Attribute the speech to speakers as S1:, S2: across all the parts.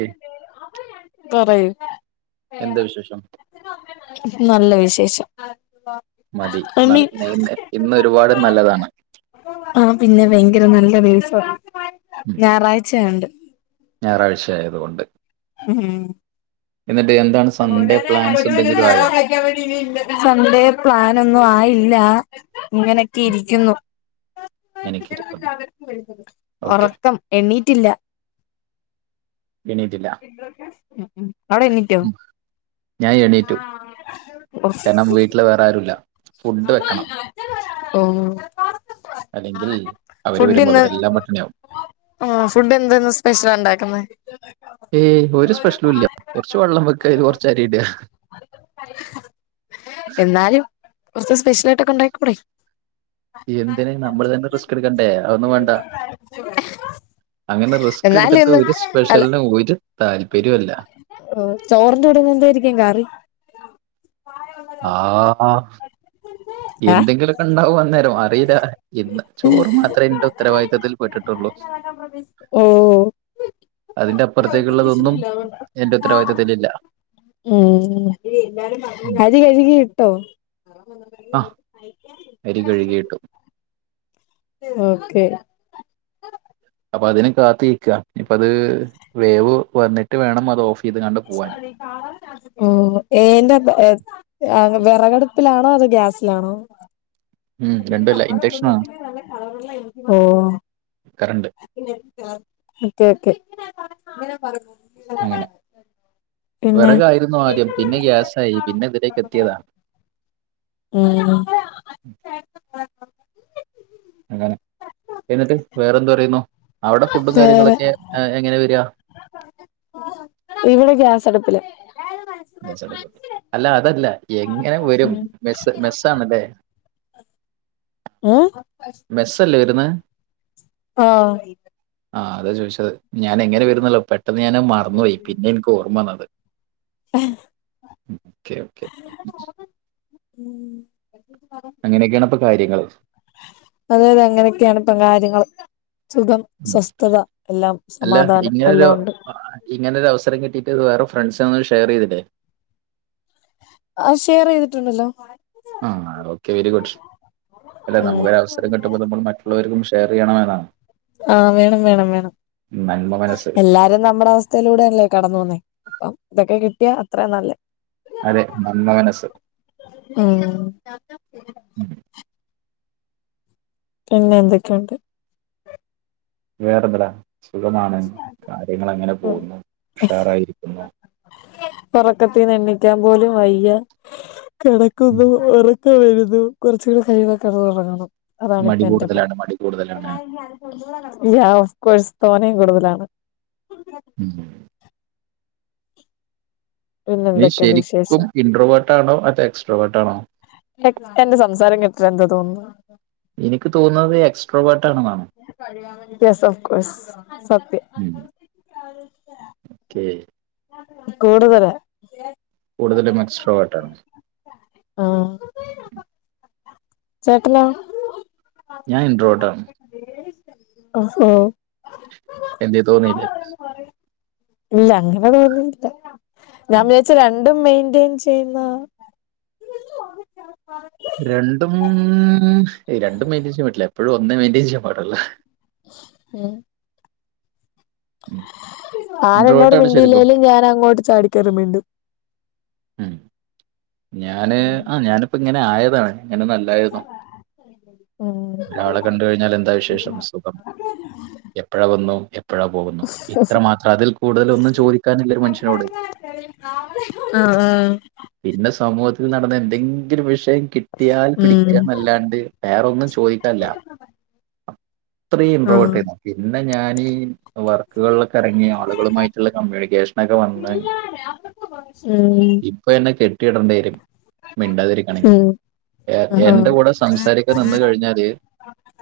S1: A
S2: പറയ്.
S1: എന്താ വിശേഷം?
S2: നല്ല വിശേഷം.
S1: മതി. ന്ന
S2: അമ്മി
S1: [unintelligible] ഇന്ന് ഒരുപാട് നല്ലതാണ്.
S2: ആഹ്. പിന്നെ വെയ്ങ്കര നല്ല വെയിൽസാണ്.
S1: ഉം
S2: ഞായറാഴ്ചയോണ്ട്.
S1: ഞായറാഴ്ച ആയതുകൊണ്ട്
S2: മ് മ്
S1: എന്നിട്ട് എന്താണ് സൺഡേ പ്ലാൻസ് എന്തെങ്കിലും ആയൊ?
S2: സൺഡേ പ്ലാനൊന്നു ആയില്ല. ഇങ്ങനൊക്കെ ഇരിക്കുന്നു.
S1: എനിക്കിരിക്കുന്നു ഓക്കെ
S2: ഒറക്കം. എണീറ്റില്ല
S1: എണീറ്റില്ല.
S2: ഉ. അവടെ എണീറ്റൊ?
S1: ഞാ എണീറ്റു. കാരണം വീട്ടില് വേറെ ആരുല്ല. ഫുഡ് വെക്കണം.
S2: ഓ
S1: അല്ലെങ്കിൽ. അവര് വരുമ്പോ അവരെല്ലാം പട്ടിണിയാവും.
S2: ഓ. ഫുഡ് എന്തന്ന് സ്പെഷ്യല ണ്ടാക്കുന്നെ?
S1: ഏയ്. ഒരു സ്പെഷ്യലും ഇല്ല. കൊർച്ച് വെള്ളം വെക്ക. ഇത് കൊറച്ചരിഇടാ
S2: എന്നാലും കൊറച്ച് സ്പെഷ്യലാ യിട്ടൊക്കെ ണ്ടാക്കിക്കൂടെ?
S1: എന്തിന്? നമ്മള് തന്നെ റിസ്ക് എടുക്കണ്ടേ. അതൊന്നും വേണ്ട. അങ്ങനെ റിസ്ക്
S2: എന്നാലും
S1: എടുത്തിട്ട്
S2: ഇന്ന്
S1: ഒരു സ്പെഷ്യൽനും ഒരു താല്പര്യൊല്ല.
S2: ഓ. ചോറിന്റെ കൂടെന്ന് ന്തായിരിക്കും കറി?
S1: ആ ഹ
S2: ഏഹ്
S1: എന്തെങ്കിലുമൊക്കെ ഉണ്ടാവും അന്നേരം അറിയില്ല ഇ ന്ന്ചോറ് മാത്രമേ എന്റെ ഉത്തരവാദിത്തത്തിൽ പെട്ടിട്ടുള്ളൂ
S2: [unintelligible]
S1: അതിന്റെ അപ്പുറത്തേക്കുള്ളതൊന്നും എന്റെ ഉത്തരവാദിത്തത്തിലില്ല
S2: ഉം
S1: ഉം.
S2: അരി കഴുകി ഇട്ടോ
S1: ആ അരി കഴുകിയിട്ടു
S2: ഓക്കെ
S1: അപ്പൊ അതിന് കാത്തിക്ക ഇപ്പ അത് വേവ് വന്നിട്ട് വേണം അത് ഓഫ് ചെയ്ത് കണ്ട് പോവാൻ
S2: എന്തുവാടി ഓ ഏന്തവിറകടുപ്പിലാണോ. അതോ ഗ്യാസിലാണോ
S1: ഉം രണ്ടുമല്ല ഇൻഡക്ഷനാണ്
S2: ഓ
S1: കറണ്ട്
S2: ഒക്കെ ഓക്കെ
S1: അങ്ങനെ
S2: പിന്നെ
S1: വെറകായിരുന്നു ആദ്യം പിന്നെ ഗ്യാസായി പിന്നെ ഇതിലേക്ക് എത്തിയതാ
S2: ഉം
S1: അങ്ങനെ എന്നിട്ട് വേറെ എന്ത് പറയുന്നു അവിടെ ഫുഡും
S2: വേറെ
S1: കാര്യങ്ങളൊക്കെ എങ്ങനെ വരിക
S2: ഇവിടെ ഗ്യാസടപ്പില
S1: ഗ്യാസ് അടുപ്പഅല്ല അതല്ല എങ്ങനെ വരും
S2: ഉം
S1: മെസ്സ് മെസ്സാണല്ലേ
S2: ഉം
S1: മെസ്സല്ലേ വരുന്ന
S2: ആഹ്
S1: ആഹ് അതെ ചോദിച്ചത് ഞാന് എങ്ങനെ വരുന്നല്ലോ പെട്ടെന്ന് ഞാൻ മറന്നു പോയി പിന്നെ എനിക്ക് ഓർമ്മ വന്നത്
S2: ആ
S1: ഓക്കെ ഓക്കെ
S2: ഉം
S1: അങ്ങനെയൊക്കാണ് അപ്പൊ കാര്യങ്ങള്
S2: അതെതെ അങ്ങനെയൊക്കാണ് ഇപ്പം കാര്യങ്ങള് സുഖം
S1: ഉം
S2: സ്വസ്ഥത എല്ലാം സമാധാനം എല്ലാം ഉണ്ട്
S1: ഇങ്ങനെ ഒരു അവസരം കിട്ടിട്ട് വേറെ ഫ്രണ്ട്സിനൊന്നും ഷെയറ് ചെയ് തിലെ
S2: ആ ഷെയറ് ചെയ്തിട്ടുണ്ടല്ലോ
S1: ആ ഓക്കെ വെരി ഗുഡ് അല്ലെ
S2: ഉം
S1: നമുക്കൊ രവസരം കിട്ടുമ്പോ നമ്മള് മറ്റ് ള്ളവരും ഷെയർ ചെ യ്യണമെന്നാണ്
S2: ആവേണം വേണം വേണം
S1: നന്മ മനസ്സ്
S2: എല്ലാരും നമ്മുടെ അവസ് [unintelligible] ലൂടെല്ലേ കടന്നു പോന്നേ അപ്പം തൊക്കെ കിട്ടിയാ അത്ര നല്ലേ
S1: അതെ നന്മ മനസ്സ്
S2: ഉം
S1: ഉം
S2: പിന്നെ എന്തൊക്കെണ്ട്
S1: വേറെ എന്താട സുഖമാണ് കാര്യങ്ങള് അങ്ങനെ പോകുന്നു ഉഷാറായിരിക്കുന്നു
S2: ഒറക്കത്തിന്ന് എണിക്കാൻ പോലും വയ്യ
S1: ഉം.
S2: കിടക്കുന്നു ഒറ ക്കം വരുന്നു കൊറച്ചുടെ കഴിഞ്ഞാൽ കെടന്നുറങ്ങണം
S1: മടി
S2: അതാണിപ്പ എന്റെ പ്ലാൻ
S1: കൂടുതലാണ് മടി കൂടുതലാണ്.
S2: യാ ഓഫ്കോഴ്സ് തോനെ കൂടുതലാണ്
S1: ഉം
S2: പിന്നെ
S1: നീ
S2: എന്തൊക്കെയുണ്ട്
S1: ശരിക്കും
S2: വിശേഷം
S1: ഇൻട്രോവെർട്ട് ആണോ അതോ എക്സ്ട്രോ വെർട്ടാണോ
S2: എ എന്റെ സംസാരം കേട്ടിട്ട് എന്താ തോന്നുന്നു
S1: ഇനിക്ക് തോന്നുന്നത് നീ എക്സ്ട്രോവെർട്ട് ആണന്നാണ്
S2: യസ് ഓഫ്കോസ് സത്യം
S1: ഓക്കെ
S2: കൂടുതല
S1: കൂടുതലും എക്സ്ട്രോ വെട്ടാണ്
S2: ആ ചേട്ടനോ
S1: ഞാൻ ഇട്രെവേർട്ടാണ്
S2: ഓഹോ
S1: എന്തേ തോന്നിയില്ലേ
S2: ഇല്ല അങ്ങനെ തോന്നിയില്ല ഞാൻ വിചാരിച്ച് രണ്ടും മെയിന്റെയിൻ ചെ യ്യുന്ന
S1: രണ്ടും രണ്ടും മെയിന്റയിൻ ചെയ്യാൻ പറ്റില്ല എപ്പോഴും ഒന്നേ മെയിന്റയിൻ ചെയ്യാൻ പാടുള്ള്
S2: ഉം ആരെന്നോട്
S1: ഇൻട്രോവേർട്ടാണ് ശരിക്കും
S2: മിണ്ടില്ലേലും ഞാൻ അങ്ങോട്ട് ചാടിക്കേറി മിണ്ടും
S1: ഉം ഞാന് ആ ഞാനിപ്പോ ഇങ്ങനെ ആയതാണ് ഇങ്ങനെന്നും അല്ലായിരുന്നു
S2: ഉം ഉം
S1: ഒരാളെ കണ്ട് കഴിഞ്ഞാലെന്താ വിശേഷം സുഖം എപ്പോഴ വന്നു പ്പോഴാ പോകുന്നു ഇത്ര മാത്രം അതിൽ കൂടുതലൊന്നും ചോദിക്കാനില്ല ഒരു മനുഷ്യനോട്
S2: ആഹ് ആഹ്
S1: പിന്നെ സമൂഹത്തിൽ നടന്ന എന്തെങ്കിലും വിഷയം കിട്ടിയാൽ
S2: ഉം
S1: പിടിക്കാന്നല്ലാണ്ട് വേറൊന്നും ചോദിക്കാനില്ല അത്രയും ഇംപ്രവേർട്ട് ചെയ്യുന്നു പിന്നെ ഞാനി വർക്കുകളിലൊക്കെ എറങ്ങി ആളുകളുമായിട്ടുള്ള കമ്മ്യൂണിക്കേഷൻ
S2: ഉം
S1: ഇപ്പൊ എന്നെ കെട്ടിയിടേണ്ടി വരും മിണ്ടാതിരിക്കണെങ്കില്
S2: ഉം ആഹ്
S1: എന്റെ കൂടെ സംസാരിക്കാൻ നിന്ന് കഴിഞ്ഞാല്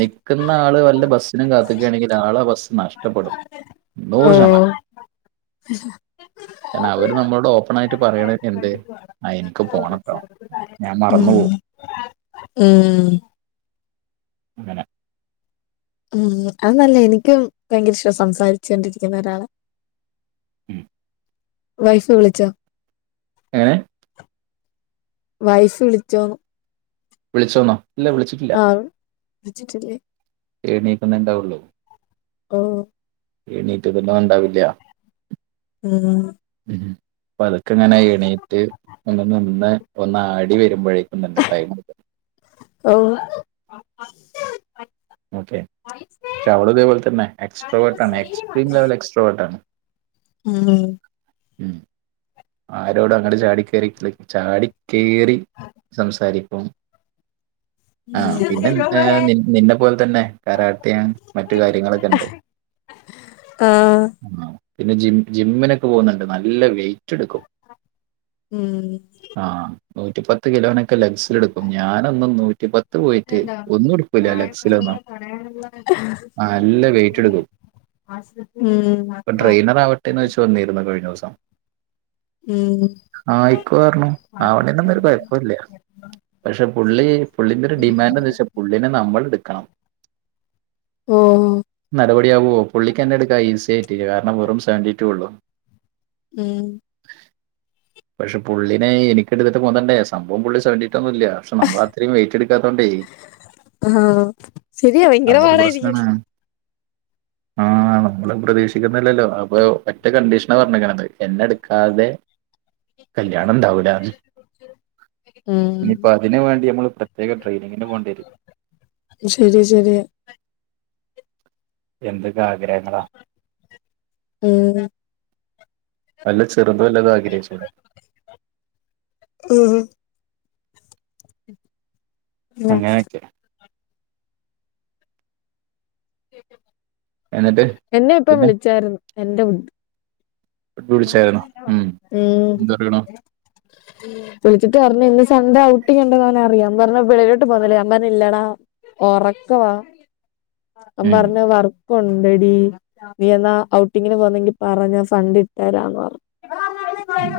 S1: നിക്കുന്ന ആള് വല്ല ബസ്സിനും കാത്ത് നിക്കാണെങ്കിൽ ആള ബസ്സ് നഷ്ടപ്പെടും നൂറ്ശതമാനം
S2: ഉ
S1: എന്ന അവര് നമ്മളോട് ഓപ്പൺ ആയിട്ട് പറയണൊക്കെണ്ട് ആ എനിക്ക് പോണംട്ടോ ഞാൻ മറന്നു
S2: ഉം
S1: പോവും
S2: ഉം
S1: അങ്ങനെ
S2: ഉം അത് നല്ലെയാ എനിക്കും ഭയങ്കര ഇഷ്ട സംസാരിച്ചു കൊണ്ടിരിക്കുന്ന ഒരാളെ
S1: ഉം
S2: വൈഫ് വിളിച്ചോ
S1: എങ്ങനെ
S2: വൈഫ് വിളിച്ചോന്ന്
S1: വിളിച്ചോന്നോ ഇല്ല വിളിച്ചിട്ടില്ല
S2: വിളിച്ചട്ടില്ലേ
S1: എണീക്കുന്നുണ്ടാവുള്ളൂ
S2: ഓഹ്
S1: എണീറ്റ്തന്നെ ഉണ്ടാവില്ല
S2: ഉം
S1: ഉം പതുക്കെ ഞാൻ എണീറ്റ് ഒന്ന് നിന്ന് ഒന്നാടി വരുമ്പോഴേക്കും ഇന്നത്തെ ടൈം
S2: ഓഹ്
S1: ഓക്കെ പക്ഷ അവളും ഇതേപോല തന്നെ എസ്ട്രോവർട്ടാണ് എക്സ്ട്രീ ലവൽ എക്സ്ട്രോ വർട്ടാണ്
S2: ഉം
S1: ഉം ആരോട അങ്ങനെ ചാടി ക്കേറി ക്ലിക് ചാടിക്കേറി സംസാരിക്കും ആഹ് പിന്നെ നിന്ന പോ ൽ തന്നെ കരാട്ടയും മറ്റു കാര്യങ്ങളൊക്കെ ഉണ്ട്
S2: ആഹ്
S1: ആ പിന്നെ ജിം ജിമ്മിനൊക്കെ പോകുന്നുണ്ട് നല്ല വെയിറ്റ് എടുക്കും
S2: ഉം
S1: ആഹ് നൂറ്റിപത്ത് കിലോനൊക്കെ ലഗ്സൽ എടുക്കും ഞാനൊന്നും നൂറ്റിപത് ത്ത് പോയിട്ട് ഒന്നുംഎടുക്കൂല ലക്സ്
S2: തടയാനുള്ള
S1: വെയിറ്റ് എടുക്കും
S2: [unintelligible] ഉം
S1: ഇപ്പൊ [unintelligible]
S2: ഉം
S1: ആഹ ആയിക്ക പറനു [unintelligible] പക്ഷെ പുള്ളി പുള്ളിന്റെ ഒരു ഡിമാൻഡ്ന്ന് വെച്ചാൽ പുള്ളിനെ നമ്മൾ എടുക്കണം
S2: ഓ
S1: നടപടി ആാവുവോ പുള്ളിക്ക്ന്നെ എടുക്കാ ഈസി ആയിട്ടില്ല കാരണം വെറും സെവൻറിി ടു ഉള്ളു
S2: ഉം
S1: പക്ഷെ പുള്ളിനെ എനിക് എടുത്തിട്ട് തോന്നണ്ടേ സംഭവം പുള്ളി സെവന് പിൊന്നല്ല പക്ഷെ നമ്മള അത്രയും വയിറ്റ് എടുാത്തോണ്ടേ
S2: ആ ശരിയാ ഭയങ്കര
S1: അതൊരു
S2: പാടായിരിക്കും
S1: [inaudible] ആഹ് നമ്മള് പ്രതീക്ഷിക്കുന്നില്ലല്ലോ അപ്പൊ മറ്റേ കണ്ടീഷന പറഞ്ഞക്കണത് എന്നെ എടുക്കാതെ കല്യാണം ണ്ടാവുലാന്ന്
S2: ഉം
S1: ഇനിയിപ്പോ അതിനന് വേണ്ടി നമ്മള് പ്രത്യേക ട്രെയിനിങ്ങിന് പോേണ്ട്യരും
S2: ശരിയാ ശരിയാ
S1: എന്തൊക്കെ ആഗ്രഹങ്ങളാ
S2: ഉം
S1: വല്ല ചെറുത വല്ലത ആഗ്രഹിച്ചുൂടെ
S2: ഉം
S1: അങ്ങനെയൊക്കെ എന്നിട്ട്
S2: എന്നെ ഇപ്പ
S1: പിന്നെ
S2: വിളിച്ചാരുന്നു എന്റെറെ ബുധി
S1: വിളിച്ചായിരുന്നോ ഉം എന്തറിണു
S2: വിളിച്ചിട്ട് പറഞ് ഇന്ന് സൺ‌ഡേ ഔട്ടിക്കണ്ടന്ന്ോ അവെ അറിയാം ൻ പറഞ്ഞ വിളിലോട്ട് പോകന്നില്ലേ ഞാ പറഞ്ഞ ഇല്ലാടാ ഉറക്കവാ
S1: ഉം
S2: പറഞ്ഞ വ കൊണ്ടടി നീ എന്നാ ഔട്ടിങ്ങിന് പോന്നെങ്കി പറഞ്ഞ ഫണ്ട് ഇ തരാന്ന് പറഞ്ഞു
S1: ഉം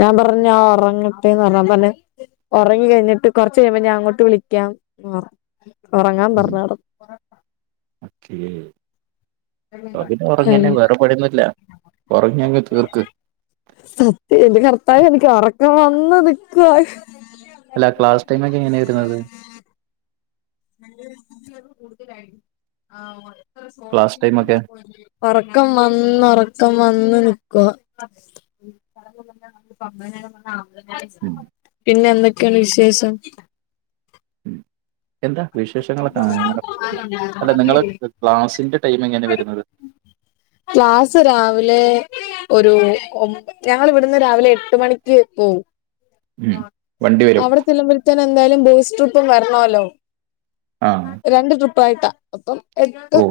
S2: ഞാൻ പറഞ്ഞ ഉറങ്ങിട്ടേന്ന് പറഞ്ഞാ പറന്നെ ഉറങ്ങി കഴിഞ്ഞിട്ട് കുറച്ച് കഴിയുമ്പോ ഞാ അങ്ങോട്ട് വിളിക്കാം ഉറങ്ങാൻ പറഞ്ഞട
S1: അതെയോ അതി ഉറങ്ങിന്നെ
S2: കിടന്ന്
S1: വേറെ പണിയോന്നില്ല ഉറങ്ങെങ്കി തീർക്ക്
S2: സത്യം എന്റെ കർത്താവ് എനിക്ക് ഉറക്കൻ വന്ന നിക്കവാ
S1: അല്ല ക്ലാസ് ടൈം ഒക്കെ എങ്ങനെയ വരുന്നത്
S2: [unintelligible] [inaudible]
S1: ക്ലാസ് ടൈം ഒക്കെ
S2: ഉറക്കം വന്ന് ഉറക്കം വന്ന് നിക്കുവ
S1: ഉം
S2: പിന്നെ എന്തൊക്കെയാണ് വിശേഷം
S1: ഉം എന്താ വിശേഷങ്ങളൊക്കെ അങ്ങനെ അല്ല നിങ്ങള് ക്ലാസ്സിന്റെ ടൈം എങ്ങന വരുന്നത്
S2: ക്ലാസ്സ് രാവിലെ ഒരു ഞങ്ങ ഇവിടുന്ന് രാവിലെ എട്ട് മണിക്ക് പോവും
S1: ഉം വണ്ടി വരും
S2: അവിടെ തിളമ്പഴത്തേെ എന്തായാലും ബൂസ് ട്രിപ്പും വരണല്ലോ
S1: ആ
S2: രണ്ട് ട്രിപ്പായിട്ടാ അപ്പം എട്ട്
S1: ഓ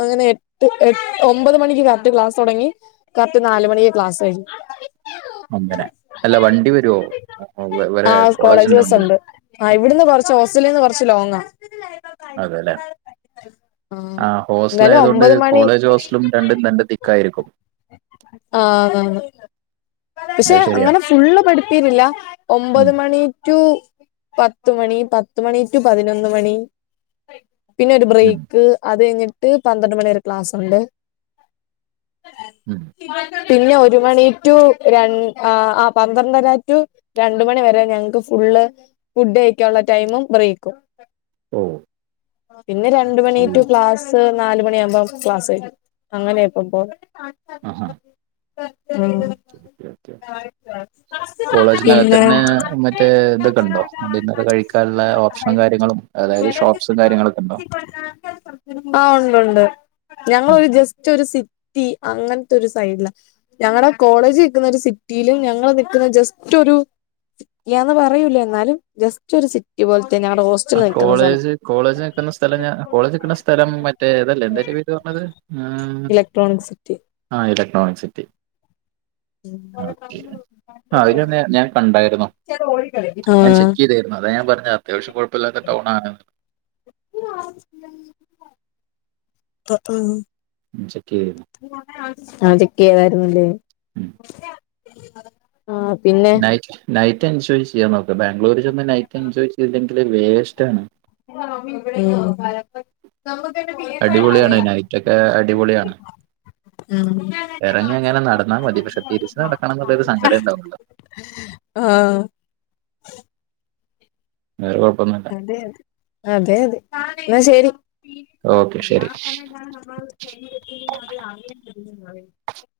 S2: അങ്ങനെ എട്ട് എ ഒമ്പത് മണിക്ക് കാത്ത് ക്ലാസ് തുടങ്ങി കറക്റ്റ് നാല മണിക്ക് ക്ലാസ് ആും
S1: അങ്ങനെ അല്ല വണ്ടി വരുമവോറെ കോളേജ വണ്ടി വരു
S2: ആ് ഇവിടുന്ന് കുറച്ച് ഓസ്ട്രേലിയൽന്ന് കുറച്ച് ലോങ്ങ
S1: അതെല്ലെ ആ ഹോസ്റ്റല
S2: എന്നാലും
S1: ആയതൊണ്ട്
S2: ഒമ്പത് മണി
S1: കോളേജ് ഹോസ്റ്റലും രണ്ടും തന്റെ തിക്കായിരിക്കും
S2: ആ അതാണ് പക്ഷെ
S1: അത് ശരിയാ
S2: അങ്ങനെ ഫുള്ള് പഠിപ്പിരില്ല ഒമ്പത്
S1: ഉം
S2: മണി ടു പത്ത് മണി പത്ത് മണി ടു പതിനൊന്ന് മണി പിന്നെ ഒരു
S1: ഉം
S2: ബ്രേക്ക് അത് കഴിഞ്ഞ ട്ട് പന്ത്രണ്ട് മണിരെ ക്ലാസ് ഉണ്ട്
S1: ഉം
S2: പിന്നെ ഒരു മണി റ്റൂ ര ആ പന്ത്രണ്ടര റ്റൂ രണ്ട മണി വരെ ഞങ്ങക്ക് ഫുള്ള് ഫുഡ് കഴിക്കാനുള്ള ടൈമും ബ്രേക്കും
S1: ഓ
S2: പിന്നെ രണ്ട് രണ്ട് മണി
S1: ശരി
S2: റ്റു ക്ലാസും ക് നാലുമണിയകുമ്പോ ക്ലാസ് അങ്ങനെപ്പ ഇ്പ
S1: ആഹാ
S2: [unintelligible] പിന്നെ
S1: കോളേജിനകത്തന്നെ മറ്റേ ഇതൊക്കെ ഉണ്ടോ ന്നർ കഴ ഓപ്ഷനും കാര്യങ്ങളും അതായത് ഷോപ്സും കാര്യങ്ങളൊക്കെ ഉണ്ടോ
S2: ആഹ് ഉണ്ട് ഉണ്ട്
S1: ഉം
S2: ഞങ്ങളൊരു ജസ്റ്റ് ഒരു സിറ്റി അങ്ങനത്തെ ഒരു സൈഡില്ല ഞങ്ങളടെ കോളേജ് നിൽക്കുന്ന ഒരു സിറ്റിയിലും ഞങ്ങള് നിക്കുന്ന ജസ്റ്റ് ഒരു സിറ്റിയന്ന് പറയൂല എന്നാലും ജസ്റ്റ് ഒരു സിറ്റി പോലെ തന്നെ അവിടെ
S1: ആഹ് കോളേജ് കോളേജ് നിൽക്കുന്ന സ്ഥലം ഞാ കോളേജ് നിക്കുന്ന സ്ഥലം മറ്റേ അതല്ലേ എന്ത അതിൻ്റെ പേര് പറഞ്ഞത് ആ
S2: ഇലക്ട്രോണിക് സിറ്റി
S1: ആ ഇലക്ട്രോണിക് സിറ്റി ഓക്കെ ആ അവന ഞാൻ കണ്ടായിരുന്ന് ഞാൻ
S2: ആഹ്
S1: ചെക്ക് ചെയ്തായിരുന്നു അതാ ഞാൻ പറഞ്ഞത് അത്യാവശ്യം കുഴപ്പമില്ലാത്ത ടൗൺ ആണ്
S2: ഉം ഉം
S1: ചെക്ക് ചെയ്ത്
S2: ആഹ് ചെക്ക് ചെയ്താരുന്നല്ലേ
S1: ഉം.
S2: ആ പിന്നെ
S1: നൈറ്റ് നൈറ്റ് എൻജോയ് ചെയ്യാൻ നോക്കാം ബാംഗ്ലൂരിൽ ചെന്ന് നൈറ്റ് എൻജോയ് ചെയ്ല്ലെങ്കിൽ വേസ്റ്റ് ആണ്
S2: ആ ഇവിടെ [unintelligible] ഉം നമുക്ക്
S1: അടിപൊളിയാണ് നൈറ്റൊക്കെ അടിപൊളിയാണ് ഇറങ്ങി അങ്ങനെ നടന്നാൽ മതി പക്ഷെ തിരിച്ച് നടക്കണം എന്നുള്ളൊരു സങ്കടം ഉണ്ടാവല്ലോ
S2: ആഹ്
S1: വേറെ കുഴപ്പൊന്നുല്ല
S2: അതെ അതെ അതെ അതെ എന്ന ശരി
S1: ഓക്കെ
S2: ശത്തി
S1: ശരി
S2: ആറിയ [unintelligible]